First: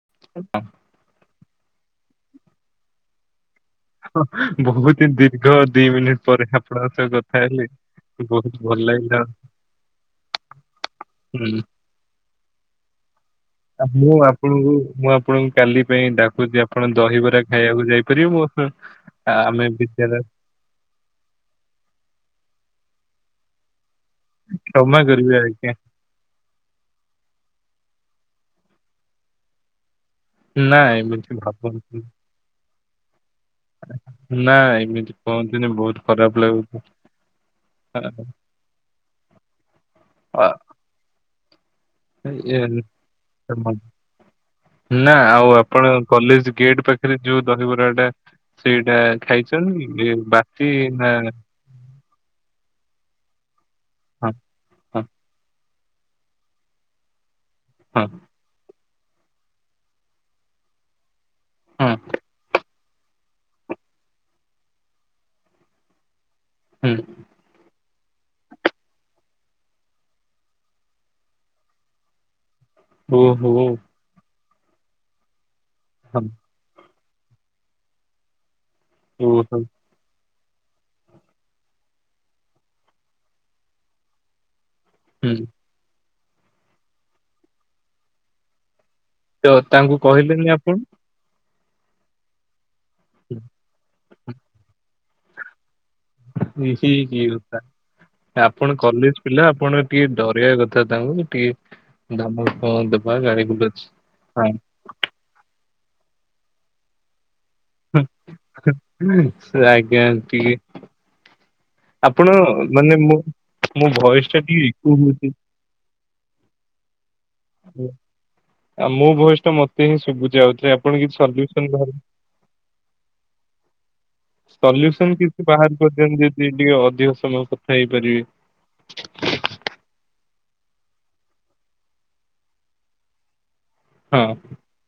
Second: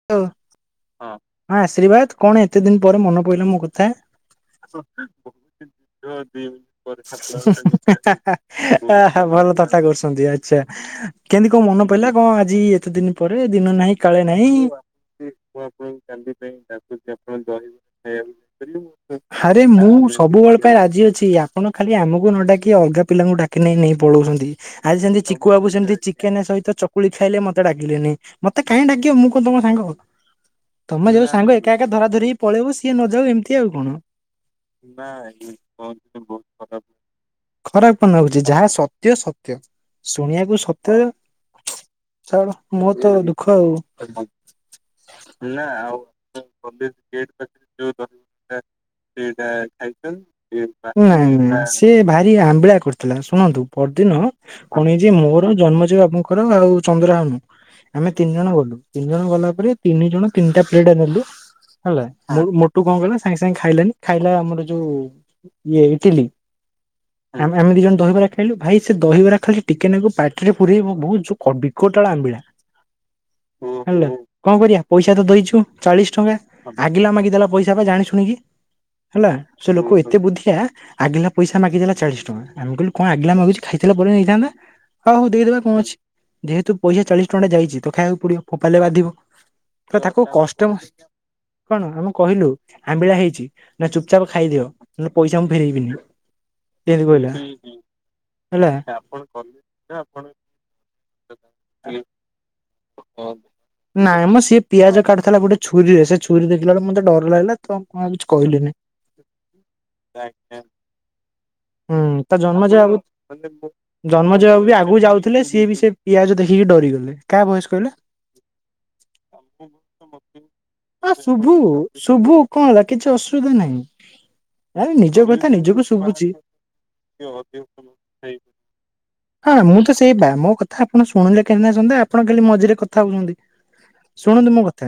ଓ ହେବା। ହଁ ହଁ ଆଶୀର୍ବାଦ କଣ ଏତେ ଦିନ ପରେ ମନ ପଇଲା ମୋ କ ହଁ ବହୁତି ଦୀର୍ଘ ଦି ମିନିଟ ପରେ ଆପଣଙ୍କ ସହ କଥା ହେଲି। ହା ହା ବହୁତ ଭଲ ହା ଆ ଲାଗିଲା ହା ଭଲ ଥଟା କରୁଛନ୍ତି ଆଚ୍ଛା କେମତି ହୁଁ। କଣ ମନ ପହିଲା କଣ ଆଜି ଏତେ ଦିନ ପରେ ଦିନ ଆ ନାହିଁ ମୁଁ କାଳେ ନାହିଁ? ଆପଣଙ୍କୁ ମୁଁ ଆପଣଙ୍କୁ କାଲି ପାଇଁ ଡାକୁଚି ଆପଣ ଦହିବରା ଖାଇବାକୁ ଯାଇପାରିବେ ମୋ ସହ? ଆ- ଆରେ ଆମେ ମୁଁ ବିଦ୍ୟାଳୟ ସବୁବେଳ ପାଇଁ ରାଜି ଅଛି। ଆପଣ ଖାଲି ଆମକୁ ନ ଡାକି ଅଲଗା ପିଲାଙ୍କୁ ଡାକ କି ନେଇ ନେଇ ପଳଉଚନ୍ତି ଆଜି କ୍ଷମା ସେମିତି କରିବେ ଚିକୁ ବାବୁ ଆଜ୍ଞା ସେମତି ଚି କେନେ ସହିତ ଚକୁଳି ଖାଇଲେ ମତେ ଡାକିଲେନି, ମତେ କାହିଁ ଡାକିବ ମୁଁ କଣ ତମ ସାଙ୍ଗ? ନା ତମେ ଯୋଉ ଏମିତି ସାଙ୍ଗ ଏକା ଏକା ଭାବନ୍ତୁନି। ଧରା ଧରି ହେଇକି ପଳେଇବ ସିଏ ନଯାଉ ଏମିତି ତି ଆଉ କଣ। ନା ଏମିତି କୁହନ୍ତୁନି ବହୁତ ଖରାପ ଲାଗୁଛି। ଖରାପ କଣ ଆ- ନାଗୁଚି ଯାହା ସତ୍ୟ ସତ୍ୟ ଆ- ଶୁଣିବାକୁ ସ ତ୍ୟ ଛାଡ଼ ଏ- ମୋର ତ ଦୁଃଖ ଆଉ। ନା ଆଉ ଆପଣ କଲେଜ ଗେଟ୍ ପାଖରେ ଯୋଉ ଦହିବରା ଟା ସେଇଟା ଖାଇଛନ୍ତିକି ଇଏ ବାସି ନା ନା ସିଏ ଭାରି ଆମ୍ବିଳା କରିଥିଲା ଶୁଣନ୍ତୁ ପରଦିନ କଣ ହେଇଚି ମୋର ଜନ୍ମଜୟ ଆପଣ ଙ୍କୁ ଙ୍କର ଆଉ ଚନ୍ଦ୍ରହାନୁ ହଁ ଆମେ ତିନି ଜଣ ଗଲୁ। ତିନି ଜଣ ଗଲା ପରେ ତିନି ଜଣ ତିନିଟା ପ୍ଲେଟ୍ ନେଲୁ ହଁ ହେଲା। ମୁଁ ମୁ ଟୁ କଣ କହିଲା ସାଙ୍ଗେ ସାଙ୍ଗେ ଖାଇଲାନି ଖାଇଲା ଆମର ଯୋଉ ଇଏ ଇଟିଲି। ହୁଁ। ଆମେ ଆମେ ଦି ଜଣ ଦହିବରା ଖାଇଲୁ ଭାଇ ସେ ଦହିବରା ଖାଲି ଟିକେ ନାକୁ ପାଟିରେ ପୁରେଇବୁ ବହୁ ଯୋଉ ଖ ବିକଟଳା ଆମ୍ବିଳା। ହୁଁ ଓହୋ ହେଲା କଣ କରିବା ପଇସା ତ ଦେଇଛୁ ଚାଳିଶ ହଁ। ଟଙ୍କା। ଆଗିଲା ମାଗିଦେଲା ପଇସା ପା ଜାଣି ଶୁଣିକି ହେଲା ଓହୋ ସେ ଲୋକ ଏତେ ବୁଦ୍ଧିଆ। ଆଗିଲା ପଇସା ମାଗିଦେଲା ଚାଳିଶ ଟଙ୍କା ଆମେ କହିଲୁ କଣ ଆଗିଲା ମାଗୁଚି ଖାଇଥିଲା ପରେ ନେଇଥାନ୍ତା। ହଉ ହଉ ହୁଁ ଦେଇଦେବା କଣ ଅଛି ଯେହେତୁ ପଇସା ଚାଳିଶ ଟଙ୍କା ଟା ଯାଇଚି ତ ଖାଇବାକୁ ପଡିବ ଫୋପାେଡିଲେ ବାଧିବ। ତ ତାଙ୍କୁ ତ ତାକୁ କହିଲେନି କଷ୍ଟେ ଆପଣ? ମଷ୍ଟେ। କଣ ଆମେ କହିଲୁ ଆମ୍ବିଳା ହେଇଚି ନା ଚୁପଚାପ୍ ଖାଇଦିଅ ନହେଲେ ପଇସା ମୁଁ ଫେରେଇବିନି। ଇଏ କି ଏମିତି କି କହିଲା କଥା। ହେଲା ଆପଣ କଲେଜ୍ ପିଲା ଆପଣ ଟିକେ ଡରେଇବା କଥା ତାଙ୍କୁ ଟିକେ। ଧମକ। ଗାଳି ଗୁଲଜ ନାଇଁ ମ ହଁ ସିଏ ପିଆଜ କାଟୁଥିଲା ଗୋଟେ ଛୁରୀରେ ସେ ଛୁରୀ ଦେଖିଲା ବେଳକୁ ମତେ ଡର ଲାଗିଲା। ତ ମୁଁ ଆଉ କିଛି କହିଲିନି। ସେ ଆଜ୍ଞା ଟିକେ ହୁଁ ଆପଣ ତ ଜନ୍ମଯୟ ମାନେ ବାବୁ ମୁଁ ମୋ ଭଏସ ଟା ଜନ୍ମଯୟ ଟିକେ ବାବୁ ବି ଇକୋ ଆଗକୁ ହଉଛି। ଯାଉଥିଲେ ସିଏ ବି ସେ। ପିଆଜ ଦେଖିକି ଡରିଗଲେ କାହା ବୟସ କହିଲେ। ଆଉ ମୋ ଭଏସ ଟା ମତେ ହିଁ ଶୁଭୁଛି ଆଉଥରେ ଆପଣ କିଛି ହ ଶୁଭୁ ସଲ୍ୟୁସନ ବାହାର ଶୁଭୁ। କଣ ହେଲା କିଛି ଅସୁବିଧା ନାହିଁ। ଆ ସଲ୍ୟୁସନ ନିଜ କିଛି କଥା ବାହାର ନିଜକୁ କରିଦିଅନ୍ତୁ ଶୁଭୁଛି। ଯଦି ଟିକେ ଅଧିକ ସମୟ କଥା ହେଇପାରିବେ। ହଁ ମୁଁ ତ ସେଇବା ମୋ କଥା ଆପଣ ଶୁଣିଲେ କେନେ ଶୁଣିଲେ ଆପଣ ଖାଲି ମଝିରେ କଥା ହୁଅନ୍ତି। ହଁ ଶୁଣନ୍ତୁ ମୋ କଥା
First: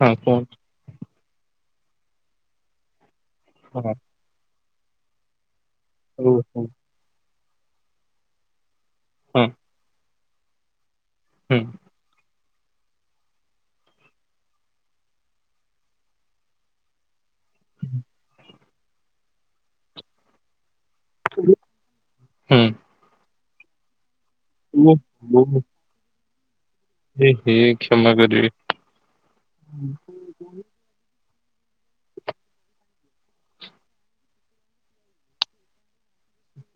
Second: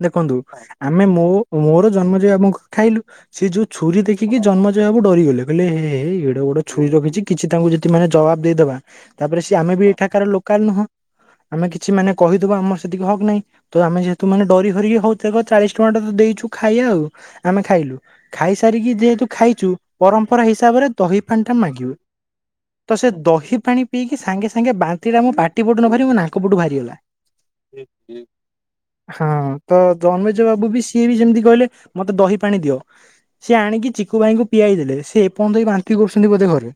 ହଁ ଦେଖନ୍ତୁ। କୁହନ୍ତୁ ଆମେ ମୋ ମୋର ଜନ୍ମଯୟ ବାବୁଙ୍କ ଖାଇଲୁ ସେ ଯୋଉ ହଁ ଛୁରୀ ଦେଖି। ଖିକି ଜନ୍ମେଜୟ ବାବୁ ଡରିଗଲେ କହିଲେ ଏହେ ହେଇ ହଉ ଏଡେ ବଡ ହଉ ଛୁରୀ ରଖିଛି କିଛି ତାଙ୍କୁ ଯଦି ମାନେ ଜବାବ୍ ଦେଇଦବା। ତାପରେ ହଁ ସିଏ ଆମେ ବି ଏଠାକାର ଲୋକାଲ ନୁହଁ ହୁଁ ଆମେ କିଛି ମାନେ କହିଦବୁ ଆମର ସେତିକି ହକ୍ ନାହିଁ। ତ ଆମେ ଯେହେତୁ ମାନେ ଡରି ହରିକି ହଉଥକ ଚାଳିଶ ଟଙ୍କା ଟା ତ ଦେଇଛୁ ଖାଇବା ଆଉ। ଆମେ ଖାଇଲୁ ଖାଇସାରିକି ଯେହେତୁ ଖାଇଛୁ ପରମ୍ପରା ହିସାବରେ। ଦହି ପାଣି ଟା ମାଗିବୁ ତ ସେ ଦହି ପାଣି ପିଇକି ସାଙ୍ଗେ ସାଙ୍ଗେ ହୁଁ ବାନ୍ତି ଟା ମୋ ଓ ଓ ପାଟି। ପାଟି ପଟୁ ନବାହାରି ମୋ ନାକ ପଟୁ ଭାରିଗଲା। ହେ କ୍ଷମା କରିବେ ହଁ ତ ଜନ୍ମେଜୟ ବାବୁ ବି। ସିଏ ବି ଯେମିତି କହିଲେ ମତେ ଦହି ପାଣି ଦିଅ। ସେି ଆଣିକି ଚିକୁ ଭାଇଙ୍କୁ ପିଆଇ ଦେଲେ ସେ ଏପର୍ଯ୍ୟନ୍ତ ବାନ୍ତିି କରୁଛନ୍ତି ବୋଧେ ଘରେ।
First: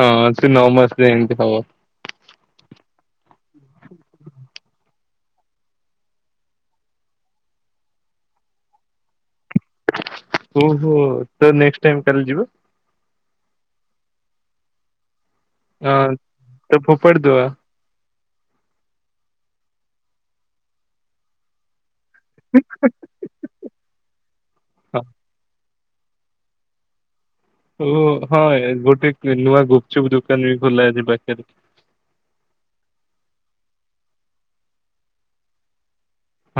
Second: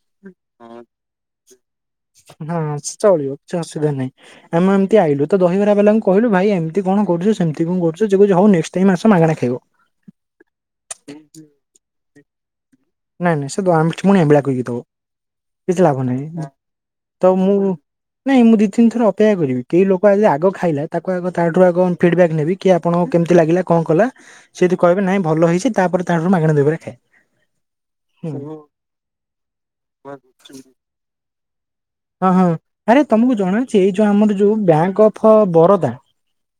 ହଁ ସେ ନଅ ମାସ ଯାଏଁ ଏମତି ହବ। ହଁ ସେ ଚଳିବ କିଛି ଅସୁବିଧା ନାହିଁ। ଆମେ ଏମତି ଆଲୁ ତ ଦହିବରା ବାଲାଙ୍କୁ କହିଲୁ ଭାଇ ଏମିତି କଣ କରୁଛ ସେମିତି କଣ କରୁଛ ସେ କହୁଛି ନେଷ୍ଟ ଟାଇମ୍ ଆସ ମାଗଣା ଖାଇବ। ଓହୋ ତ ନେଷ୍ଟ ଟାଇମ୍ କାଲି ଯିବ। ନାଇଁ ନାଇଁ ସେ ଦଉ ପୁଣି ଆମ୍ଭିଳା କରିକିଦବ। କିଛି ଲାଭ ହଁ ନାହିଁ ତ ଫୋପାଡି ତ ଦବା। ମୁଁ। ନାଇଁ ମୁଁ ଦୁଇ ତିନିଥର ଅପେକ୍ଷା କରିବି କେହି ଲୋକ ଆଜି ଆଗ ଖାଇଲା ତାକୁ ଆଗ ତାଠାରୁ ଆଗ ଫିଡ଼ବ୍ୟାକ୍ ନେବି କି ଆପଣ। କେମିତି ଲାଗିଲା କଣ କଲା ସେ ଯଦି ହଁ କହିବ ନାଇଁ ଭଲହେଇଛି ତାପରେ ତାଠାରୁ ମାଗଣ ଦହିବରା ଖାଇବା। ଓ ହଁ ଗୋଟେ ନୂଆ ଗୁପଚୁପ ଦୋକାନ ବି ଖୋଲା ଅଛି ପାଖରେ। ହଁ ହଁ ଆରେ ତମକୁ ଜଣାଅଛି ଏଇ ଯୋଉ ଆମର ଯୋଉ ବ୍ୟାଙ୍କ ଅଫ୍ ବରୋଦା।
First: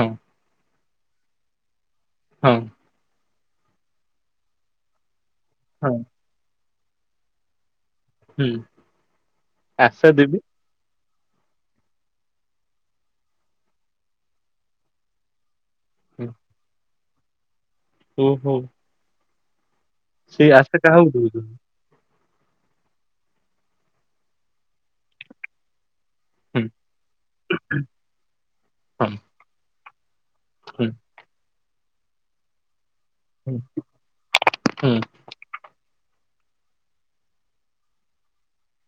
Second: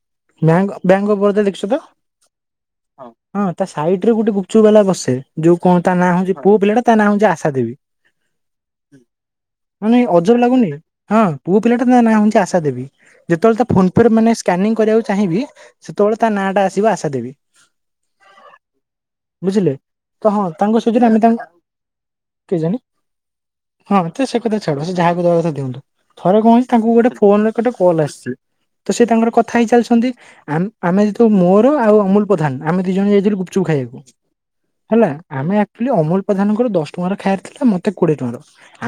ହଁ। ବ୍ୟା ବ୍ୟାଙ୍କ ଅଫ୍ ବରୋଦା ଦେଖିଛ ତ। ହଁ। ହ ହଁ ତା ସାଇଟ୍ ରେ ଗୋଟେ ଗୁପଚୁପ ବାଲା ବସେ ଯୋଉ କଣ ହଁ ତା ନାଁ ହଉଛି ପୁଅ ପିଲାଟା। ତା ନା ହଉଛି ଆଶା ଦେବି ହୁଁ ମାନେ ଆଶା ଅଜବ ଦେବି ଲାଗୁନି। ହଁ ପୁଅ ପିଲାଟା ନାଁ ହଉଛି ଆଶା ଦେବି ଯେତେବେଳେ ତା ଫୋନ୍ ପେରେ ମାନେ ସ୍କାନିଂ କରିବାକୁ ଚାହିଁବି। ସେତେବେଳେ ତା ହୁଁ, ନାଁଟା ଆସିବ ଆଶା ଦେବି। ଓହୋ। ବୁଝିଲେ ତ ହଁ ସେଇ ଆଶା ତାଙ୍କ କାହାକୁ ସେଇଯୁଗରୁ ଆମେ ତାଙ୍କୁ। ଦଉଛନ୍ତି? କେଜାଣି ହଁ ତ ସେ କଥା ଛାଡ ସେ ଯାହାକୁ ଦବା କଥା ଦିଅନ୍ତୁ। ଥରେ ହୁଁ କଣହେଇଛି ତାଙ୍କୁ ଗୋଟେ ଫୋନ୍ ରେ ଗୋଟେ କଲ୍ ଆସିଛି ତ ସେ ହଁ ତାଙ୍କର କଥା ହେଇ ଚାଲିଛନ୍ତି ଆମ। ହୁଁ ଆମେ ସେତେବେଳକୁ ମୋର ଆଉ ଅମୁଲ ପ୍ରଧାନ ଆମେ ଦି ଜଣ ଯାଇଥିଲୁ ହୁଁ ଗୁପଚୁପ ଖାଇବାକୁ ହୁଁ ହେଲା। ଆମେ ଆକ୍ଚୁଲି ଅମୁଲ ପ୍ରଧାନଙ୍କର ଦଶ ଟଙ୍କାର ଖାଇବାର ଥିଲା ମତେ କୋଡିଏ ଟଙ୍କାର।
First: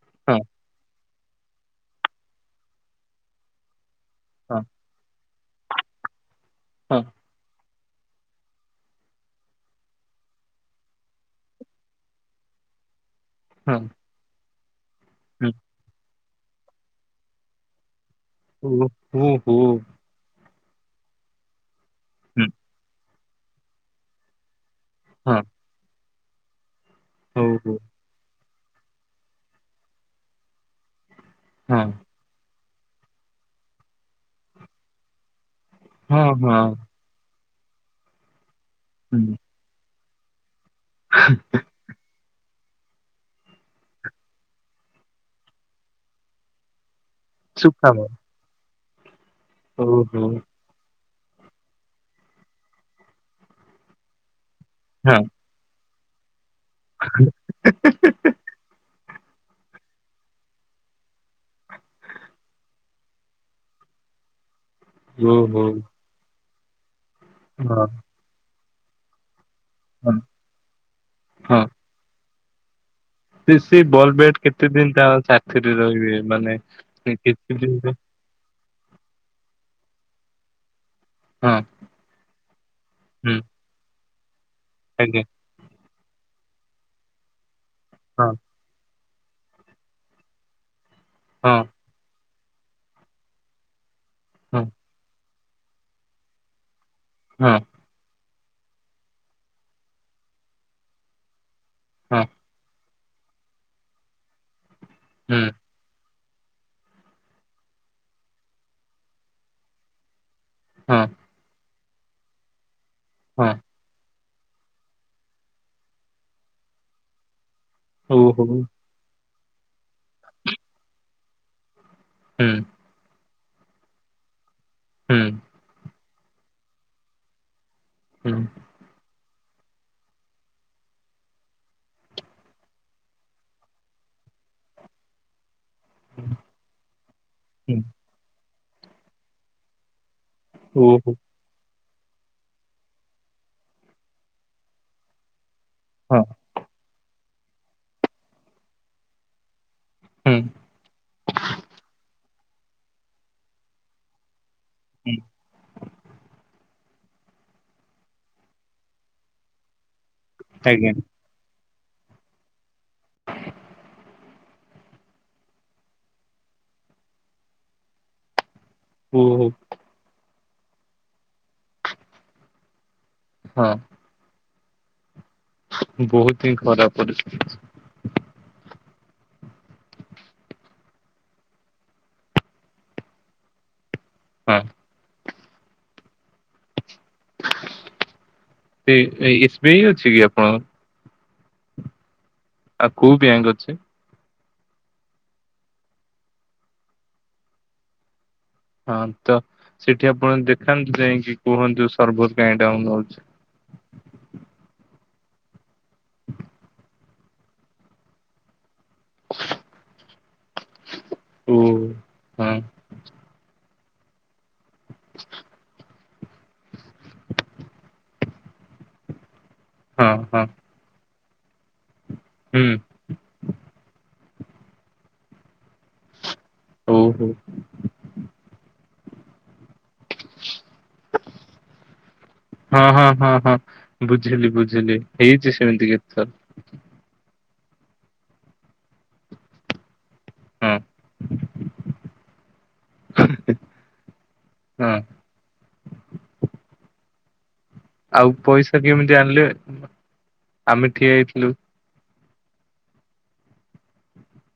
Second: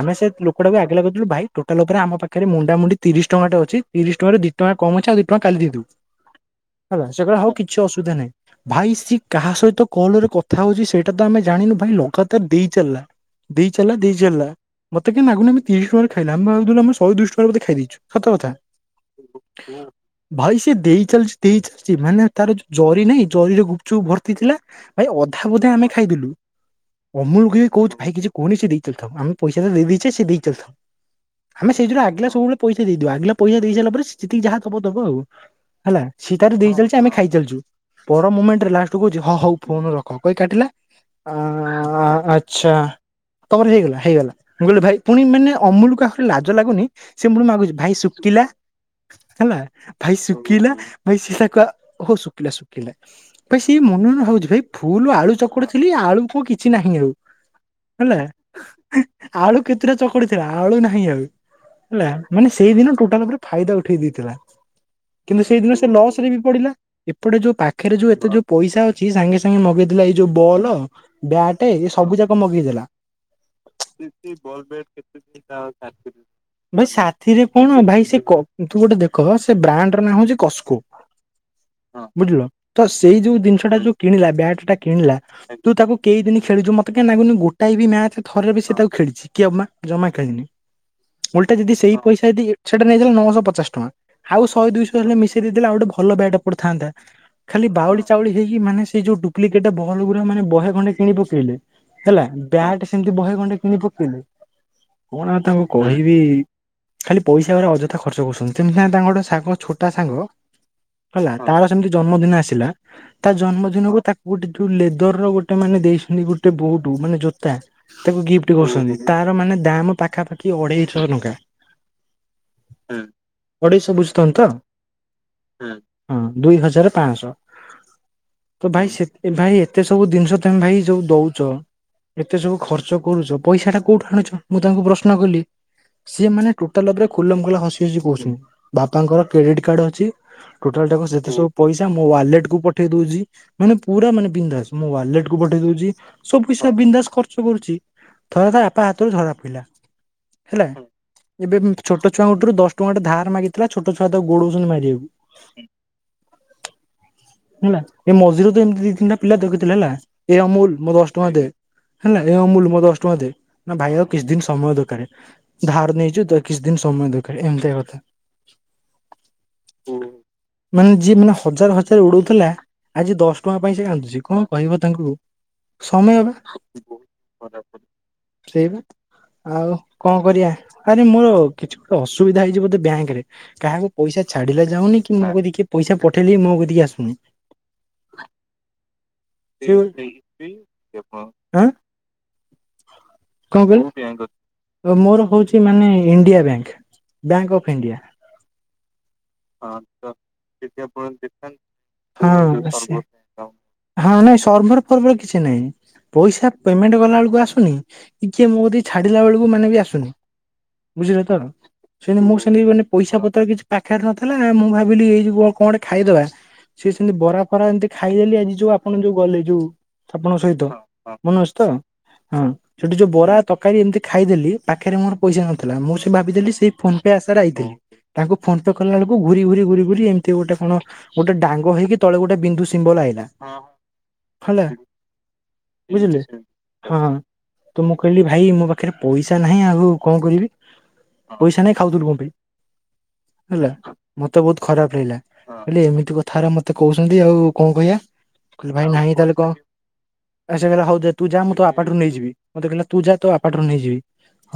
ଆମେ ସେ ହଁ ଲୋକଟାକୁ ଆଗିଲାକହିଥିଲୁ ଭାଇ ଟୋଟାଲ ଉପରେ ଆମ ପାଖରେ ମୁଣ୍ଡାମୁଣ୍ଡି ତିରିଶ ଟଙ୍କା ଟେ ଅଛି। ତିରିଶ ଟଙ୍କାରୁ ଦି ହଁ ଟଙ୍କା କମ୍ ଅଛି ଆଉ ଦି ଟଙ୍କା କାଲି ଦେଇଦବୁ ହଁ ହେଲା ସେ ହଉ କିଛି। କି ଅସୁବିଧା ନାହିଁ ଭାଇ ସିଏ କାହା ସହିତ କଲରେ କଥା ହଉଛି ସୋ। ଏଟା ତ ଆମେ ଜାଣିନୁ ଭାଇ ଲଗାତାର ଦେଇ ଚାଲିଲା। ଦେଇ ହଁ ଚାଲଲା। ଦେଇ ଚାଲିଲା। ମତେ କି ନାାଗୁ ହୁଁ ଆମ ତିଶ ଟଙ୍କାରେ ଖାଇଲା ଆେ ଭାବଥିଲ ସହେ ଦୁଇ ଶହ ଟଙ୍କା ର ବୋଧେ ଖାଇ ଦେଇଛୁ। ସତ କଥା। ଓ ଓ ହୋ ଭାଇ ସେ ଦେଇ ଚାଲିଛି, ଦେଇ ଚାଲିଛି, ମାନେ ହୁଁ ହଁ ତାର ଯୋ ଜରି ନାଇଁ, ଜରିରେ ଗୁପଚୁପ୍ ଭର୍ତ୍ତି ଥିଲା। ଭାଇ ଅଧା, ହଉ ବଧା ଆମେ ଖାଇଦେଲୁ। ହଉ ଅମୁଳକୁ ହଁ କହୁଛୁ ଭାଇ କିଛି କୁହଣି ସେ ଦେଇ ଚାଲିଥାଉ। ଆମେ ପଇସା ତ ଦେଇଦେଇଛେ। ସେ ଦେଇ ଚାଲିଥାଉ। ଆମେ, ସେଇ ଯୋଉ ଆଗିଲା ସବୁବେଳେ ପଇସା ଦେଇଦବ। ଆଗିଲା ପଇସା ଦେଇସାରିଲ ପରେ, ସେତିକି ଯାହା ଥିବ ଦେବ ଆଉ ହେଲା। ସେ ହଁ ତାର ହଁ ଦେଇ ଚାଲିଚି। ଆମେ ଖାଇ ଚାଲିଚୁ। ପର ମୁମେଣ୍ଟ୍ ରେ, ଲାଷ୍ଟ କହୁଛି ହୁଁ ହଁ ହଉ, ଫୋନ ରଖ, କହି କାଟିଲା। [inaudible] ଆଚ୍ଛା। ତମର ହେଇଗଲା, ହେଇଗଲା। ମୁଁ କହିଲି ଭାଇ, ପୁଣି ମାନେ ଅମୁଳ କୁ ଆହୁରି ଲାଜ ଲାଗୁନି। ସେ ପୁଣି ମାଗୁଛି ଭାଇ ସୁଖାମ ଶୁଖିଲା ହେଲା। ଭାଇ ଓହୋ ଶୁଖିଲା? ଭାଇ ସି ତାକୁ ହଉ ଶୁଖିଲା, ଶୁଖିଲା, ଭାଇ ସିଏ ମନେ, ମନେ, ହଉଛି ଭାଇ ଫୁଲ ହଁ ଆଳୁ ଚକ ଥିଲି, ଆଳୁ ପୁଅ କିଛି ନାହିଁ ଆଉ ହେଲା। ଆଳୁ କେତେଟା ଚକଟି ଥିଲା। ଆଳୁ ନାହିଁ ଆଉ ହେଲା। ମାନେ ସେଇ ଦିନ ଟୋଟାଲ ଫାଇଦା ଉଠେଇ ଦେଇଥିଲା। କିନ୍ତୁ, ସେଇ ଓହୋ ଦିନ ସେ ଲସ ରେ ବି ପଡିଲା। ଏପଟେ ଯୋଉ, ହଁ ପାଖରେ ଯୋଉ, ଏତେ ଯୋଉ, ପଇସା ଅଛି। ସାଙ୍ଗେ, ସାଙ୍ଗେ ମଗେଇଦେବ ହଁ। ଯୋଉ ବଲ, ହଁ ବ୍ୟାଟେ। ଏ ସବୁ ଯାକ ମଗେଇ ଦେଲା। ସେ ସେ ବଲ୍ କେତେ ବ୍ୟାଟ୍ ଭଲପାଇବା ଦିନ ତା ସାଥିରେ କେତେ, ରହିବେ ମାନେ ଭାଇ ସା ଥିରେ କେତେ ଦିନ କଣ, ପାଇଁ? ଭାଇ ସେ ତୁ ଗୋଟେ ଦେଖ, ସେ ବ୍ରାଣ୍ଡ ର ନାଁ ହଉଛି କସ୍କୋ। ହଁ ବୁଝିଲ। ତ ସେଇ ହୁଁ ଯୋଉ ଜିନିଷ ଟା ଯୋଉ କିଣିଲା, ବ୍ୟାଗ ଟା କିଣିଲା। ଆଜ୍ଞା ତୁ ତାକୁ କେଇ ଦିନ ଖେଳୁଥିବୁ। ମତେଁ ଲାଗୁନି ଗୋଟଏ ବି ମ୍ୟାଚ, ହଁ ଥରେ ବି ସେ ତାକୁ ଖେଳିଛି। କିଏ ହ ଜମା ଖେଳିନି, ଓଲଟା ହଁ ଯଦି ସେଇ ପଇସା ଯଦି, ସେଇଟା ନେଇଥିଲା। ନଅଶହ ପଚାଶ ଟଙ୍କା। ଆଉ ହଁ ଶହେ, ଦୁଇଶହ, ହେଲେ ମିଶେଇ ଦେଇଥିଲା, ଆଉ ଗୋଟେ ଭଲ ବ୍ୟାଟ ପଡିଥାନ୍ତା। ହଁ ଖାଲି ବାଉଳି ଚାଉଳି ହେଇକି, ମାନେ ସେଇ ଯୋଉ ଡୁପ୍ଲିକେଟ ବହଲ ଗୁଡା, ମାନେ ବହେ ଖଣ୍ଡେ କିଣି ପକେଇଲେ ହଁ ହେଲା। ବ୍ୟାଟ, ସେମିତି ବହେ ଖଣ୍ଟେ କିଣି ପକେଇଲେ। କଣ ଆଉ ହୁଁ ତାକୁ କହିବି, ଖାଲି ପଇସା ଗରେ ଅଯଥା ଖର୍ଚ୍ଚ କରୁଛନ୍ତି। ସେମିତି, ନାଇ ତାଙ୍କ ଗୋଟେ ସାଙ୍ଗ, ଛୋଟା ସାଙ୍ଗ। ହଁ ହେଲା, ତାର ସେମିତି ଜନ୍ମଦିନ ଆସିଲା। ତା ହଁ ଜନ୍ମଦିନକୁ ତାକୁ ଗୋଟେ ଯୋଉ, ଲେଦର ର ଗୋଟେ ମାନେ ଦେଇଛନ୍ତି। ଗୋଟେ ବୋଟ, ମାନେ ଜୋତା। ତାକୁ ଓହୋ ଗିଫ୍ଟ ହୁଁ କରିସନ୍ତି। ତାର, ମାନେ ଦାମ ପାଖା ପାଖି ଅଢେଇ ଶହ ଟଙ୍କା। ହୁଁ। ହଁ। ଅଢେଇଶ ବୁଝଥାନ୍ ତ? ହୁଁ। ହଁ। ଦୁଇ ହଜାର ପାଁ ଶହ। ହୁଁ। ତ ଭାଇ, ଭାଇ, ଏତେ ସବୁ ଜିନିଷ ତମେ ଭାଇ, ସବୁ ଦଉଚ ଏତେ ସବୁ ଖର୍ଚ୍ଚ କରୁଚ। ପଇସା ଟା କୋଉଠୁ ଆଣୁଚ। ମୁଁ ତାଙ୍କୁ ପ୍ରଶ୍ନ କଲି। ସିଏ ମାନେ, ଟୋଟାଲରେ ଖୁଲମ ଖୁଲା ହୁଁ ହସି ହସି କହୁଛନ୍ତି ବାପା ଙ୍କର, କ୍ରେଡିଟ୍ କାର୍ଡ ଅଛି। ଟୋଟାଲ ଟାକ ଓହୋ ଯେତେ ସବୁ ପଇସା, ମୋ ୱାଲେଟ କୁ ପଠେଇ ଦଉଚି। ମାନେ ପୁରା, ମାନେ ପିନ୍ଧାସ୍। ମୋ ୱାଲେଟ କୁ ପଠେଇ ଦଉଚି। ହଁ। ସବୁ ପଇସା ବିନ୍ଧାସ ଖର୍ଚ୍ଚ କରୁଚି। ଥରେ, ତା ବାପା ହାତରେ ଧରା ପଡ଼ିଲା। ହୁଁ ଏବେ, ଛୋଟ ଛୁଆଙ୍କ ଠାରୁ, ଦଶ ଟଙ୍କା ଗୋଟେ ଧାର ମାଗି ଥିଲା। ଛୋଟ ଛୁଆ ତାକୁ ଗୋଡଉଛନ୍ତି ହୁଁ ମାରିବାକୁ। ହେଲା। ଏ ମଝିରେ ତ ଏମିତି ଦି, ତିନିଟା ପିଲା ଦେଖେଇଥିଲା ହେଲା। ଏ ଅମୁଲ, ଆଜ୍ଞା ମୋ ଦଶ ଟଙ୍କା ଦେ। ହେଲା। ଏ ଅମୁଲ ମ ଦଶ ଟଙ୍କା ଦେ। ନା ଭାଇ, ଆଉ କିଛି ଦିନ ସମୟ ଦରକାର। ଧାର ନେଇଛୁ। ତ, କିଛି ଦିନ ସମୟ ଦରକାର, ଏମିତି କାମ କଥା। ହୁଁ, ହୁଁ। ମାନେ, ଯିଏ ମାନେ, ହଜାର ହଜାର ଉଡଉଥିଲା। ଆଜି ଦଶ ଟଙ୍କା ହଁ ପାଇଁ ସେ କାନ୍ଦୁଛି। କଣ କହିବ ତାଙ୍କୁ, ସମୟ ବା, ବହୁତ ହିଁ ଖରାପ ପରିସ୍ଥିତି ସେୟା ବା ଆଉ, କଣ କରିବା। ଆରେ, ମୋର କିଛି ଗୋଟେ ଅସୁବିଧା ହେଇଚି ବୋଧେ ବ୍ୟାଙ୍କ ରେ। କାହାକୁ ପଇସା ହଁ ଛାଡିଲେ ଯାଉନି, କି ମୋ କତି କି କିଏ ପଇସା ପଠେଇଲେ ବି ମୋ କତିକି ଆସୁନି। ଏ ଏଇ ଆଁ। ଆ କୋଉ ବ୍ୟାଙ୍କ୍? କଣ କହିଲ ମୋର ହଉଛି ମାନେ India bank bank of India. ହଁ ତ ସେଠି ଆପଣ ଦେଖାନ୍ତୁ ଯାଇକି କୁହନ୍ତୁ ହଁ ସରବର୍ କାଇଁ ଡାଉନ୍ ସେ ହ। ହଁ ନାଇଁ ସର୍ଭର ଫର୍ବର କିଛି ନାହିଁ। ପଇସା ପେମେଣ୍ଟ କଲାବେଳକୁ ଆସୁନି କିଏ ମୋ କଦି ଛାଡିଲା ବେଳକୁ ମାନେ ବି ଆସୁନି ବୁଝିଲ ତ ଓ ସେମିତି ମୁଁ ହଁ ସେମିତି ମାନେ ପଇସା ପତ୍ର କିଛି ପାଖରେ ନଥିଲା ମୁଁ ଭାବିଲି ଏଇ କ ଖାଇଦବା ସି ସେମିତି ବରା ଫରା ଏମିତି ଖାଇଦେଲି ଆଜି ଯୋଉ ଆପଣ ଯୋଉ ଗଲେ ଯୋଉ ହଁ ଆପଣଙ୍କ ହଁ ସହିତ ମନେ ଅଛି ତ ହଁ ହୁଁ ସେଠି ଯୋଉ ବରା ତରକାରୀ ଏମିତି ଖାଇଦେଲି, ପାଖରେ ମୋର ପଇସା ନଥିଲା, ମୁଁ ସେ ଭାବିଦେଲି ସେଇ ଫୋନ ପେ ଓହୋ ଆଶାରେ ଆଇଥିଲି ତାଙ୍କୁ ଫୋନ୍ ପେ କଲା ବେଳକୁ ଘୁରି ଘୁରି ଘୁରି ର ଏମତି ଗୋଟେ କଣ ଗୋଟେ ଡାଙ୍ଗ ହେଇକି ତଳେ ଗୋଟେ ବିନ୍ଦୁ ହଁ ସିମ୍ବଲ ହଁ ଆଇଲା। ହଁ ହଁ ବୁଝିଲି ହେଲା ବୁଝିଲି ହେଇଛି ସେମିତି କେତେଥର। ହଁଁ ତ ମୁଁ କହିଲି ଭାଇ ମୋ ପାଖରେ ପଇସା ନାହିଁ ଆଗ କଣ କରିବି, ହଁ ପଇସା ନାଇଁ ଖାଉଥିଲୁ କଣ ପାଇଁ ହେଲା, ମତେ ବହୁତ ହଁ ଖରାପ ଲାଗିଲା ହେଲେ ଏମିତି କଥା ରା ମତେ କହୁଛନ୍ତି ଆଉ କଣ କହିବା ଆଉ କ ପଇସା ଭାଇ କେମିତି ନାହିଁ ତାହେଲେ ଆଣିଲେ କହ ଆମେ ହଉ ଠିଆ ତୁ ଯା ହେଇଥିଲୁ ତୋ ଆ ବାପା ଠାରୁ ନେଇଯିବି, ମତେ କହିଲା ତୁ ଯା ତୋ ବାପା ଠାରୁ ନେଇଯିବି,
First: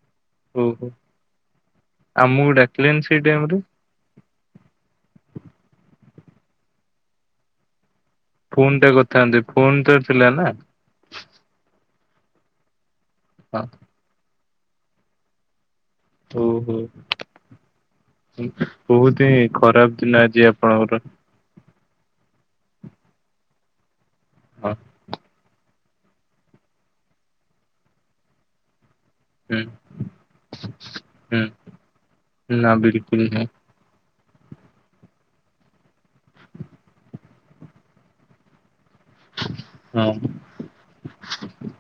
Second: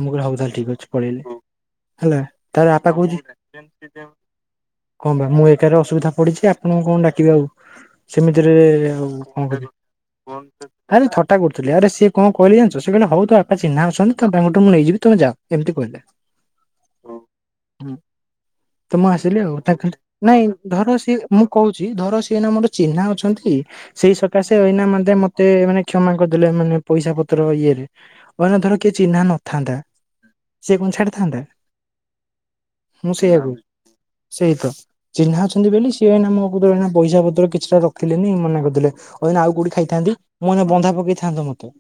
ମୁଁ କହିଲି ହୋଉ। ତାଲେ ଠିକ ଓହୋ ଅଛି, ପଳେଇଲି ହେଲା ଆମକୁ ତାପରେ ଆପା ଡାକିଲେନି ସେଇ କହୁଛି ଟାଇମ ରେ କଣ ପେଟ ମୁଁ ଏକାରେ ଅସୁବିଧା ପଡିଛି ଆପଣଙ୍କୁ କଣ ଡାକିବି ଆଉ। ସେମିତିରେ ଫୋନ ଟା ଆଉ କରିଥାନ୍ତେ କଣ ଫୋନ ତ ଥିଲା କରିବ ନା ଆରେ ଥଟା କରୁଥିଲି, ଆରେ ସେ କଣ କହିଲେ ଜାଣିଚ, ସେ କହିଲେ ହଉ ତୋ ବାପା ହଁ ଚିହ୍ନା ଅଛନ୍ତି। ତାଙ୍କ ଟୁ ମୁଁ ନେଇଯିବି ତମେ ଯାଅ ଏମିତି କହିଲେ। ଓହୋ ହୁଁ ତ ମୁଁ ବହୁତ ଆସିଲି ହିଁ ଆଉ ତାଙ୍କ ଖରାପ ଦିନ ନାଇଁ ଆଜି ଧର ଆପଣଙ୍କର। ସିଏ ମୁଁ କହୁଛି ଧର ସିଏନା ମୋର ଚିହ୍ନା ଅଛନ୍ତି ସେଇ ସକାଶେ ହଁ ଏଇନା ମ ମତେ ମାନେ କ୍ଷମା କରିଦେଲେ ମାନେ ପଇସା ପତ୍ର ଇଏରେ ମାନେ ଧର କିଏ ଚିହ୍ନା ନ ହୁଁ ଥାଆନ୍ତା, ସେ କଣ ଛାଡ଼ି ଥାନ୍ତା। ହୁଁ ନା ବି ମୁଁ ସେଇଆକୁ ସେଇତ। ଚିହ୍ନା ଅଛନ୍ତି ବୋଲି ସିଏ ଏଇନା ମୋ କତୁରୁ ପଇସା ପତ୍ର କିଛିଟା ରଖିଲେନି ମନା କରିଦେଲେ। କହିନି ଆଉ କଉଠି ହଁ ଖାଇଥାନ୍ତି ମୁଁ ଏଇନା ବନ୍ଧା ପକେଇଥାନ୍ତ ମତେ।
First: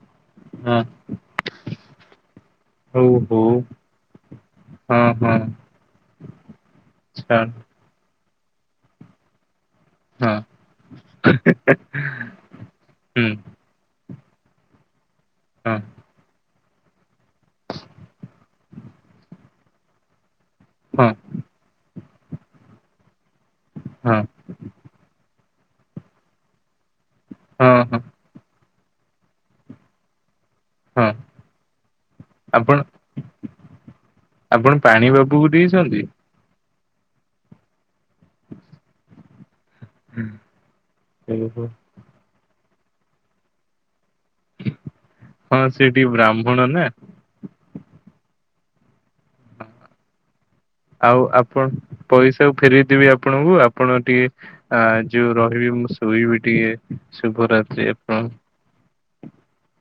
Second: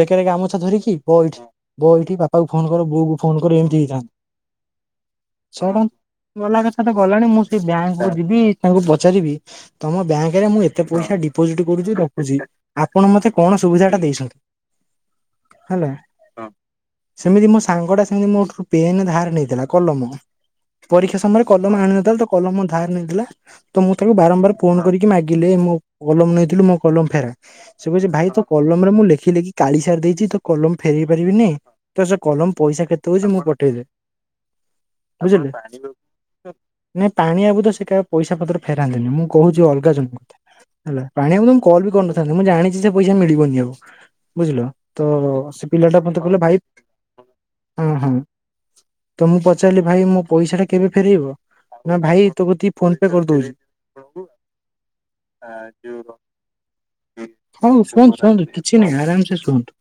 ବେକେରେ ଗାମୁଛା ହଁ ଧରିକି ହଉ ବ ଏଇଠି ବ ଏଇଠି ବାପାକୁ ଫୋନ କର ବୋଉ କୁ ଫୋନ ହଉ କର ଏମିତି ହେଇଥାନ୍ତେ। ହଁ ହଁ। ଛଡ ନ୍ ଟଙ୍କା ଗଲା କଥା ତ ଗଲାଣି ମୁଁ ଛାଡ଼ ସେ ବ୍ୟାଙ୍କ ଯିବି ତାଙ୍କୁ ପଚାରିବି ତମ ହଁ ବ୍ୟାଙ୍କ ରେ ମୁଁ ଏତେ ପଇସା ଡିପୋଜିଟ କରୁଛି ରଖୁଛି ଆପଣ ହୁଁ ମତେ କଣ ସୁବିଧା ଟା ଦେଇଛନ୍ତି। ହଁ ହେଲା। ସେମିତି ମୋ ସାଙ୍ଗ ଟା ସେମିତି ମୋଠୁ ପେନ୍ ଧାର ନେଇଥିଲା କଲମ। ହଁ ହଁ ପରୀକ୍ଷା ସମୟରେ କଲମ ଆଣିନଥିଲା ତ କଲମ ଧାର ନେଇଥିଲା ତ ମୁଁ ତାକୁ ହଁ ବାରମ୍ବାର ଫୋନ କରିକି ମାଗିଲେ ମୋ କଲମ ନେଇଥିଲି ମୋ କଲମ ଫେରା ସେ ହଁ କ ଭାଇ ତୋ କଲମ ରେ ମୁଁ ଲେଖି ଲେଖି କାଳି ସାରି ଦେଇଛି ତ କଲମ ଫେରଇ ହଁ ପାରିବିନିଁ ତ ସେ କଲମ ଆପଣ ପଇସା କେତେ ହଉଛି ମୁଁ ପଠେଇଦେ ଆପଣ ପାଣି ବାବୁକୁ ବୁଝିଲ ଦେଇଛନ୍ତି? ନାଇଁ ପାଣିଆବୁ ତ ସେ କା ପଇସା ପତ୍ର ଫେରାନ୍ତିନି ମୁଁ କହୁଛି ଅଲଗା ଜଣକ କଥା ହେଲା ପାଣି ଆବୁ କୁ ଓହୋ ମୁଁ କଲ ବି କରିନଥି ମୁଁ ଜାଣିଛି ସେ ପଇସା ମିଳିବନି ଆଉ ବୁଝିଲ ତ ହଁ ସେ ପିଲା ଟା ଟିକେ ମତେ କହିଲା ଭାଇ ବ୍ରାହ୍ମଣ ନା ହଁ ହଁ ତ ମୁଁ ପଚାରିଲି ଭାଇ ମୋ ପଇସା ଟା କେବେ ଆଉ ଫେରେଇବ? ନା ଆପଣ ଭାଇ ତୋ ପଇସା କତିକି ଫୋନ ପେ ଫେରେଇଦେବି କରିଦଉଛି। ଆପଣଙ୍କୁ ଆପଣ ଟିକେ ଆ ଯୋଉ ରହିବି ମୁଁ ଶୋଇବି ଟିକେ ହଉ ଶୁଭରାତ୍ରି ଶୁଅନ୍ତୁ ଆପଣ। ଶୁଅନ୍ତୁ କିଛି ନାଇଁ ଆରାମ ସେ ଶୁଅନ୍ତୁ।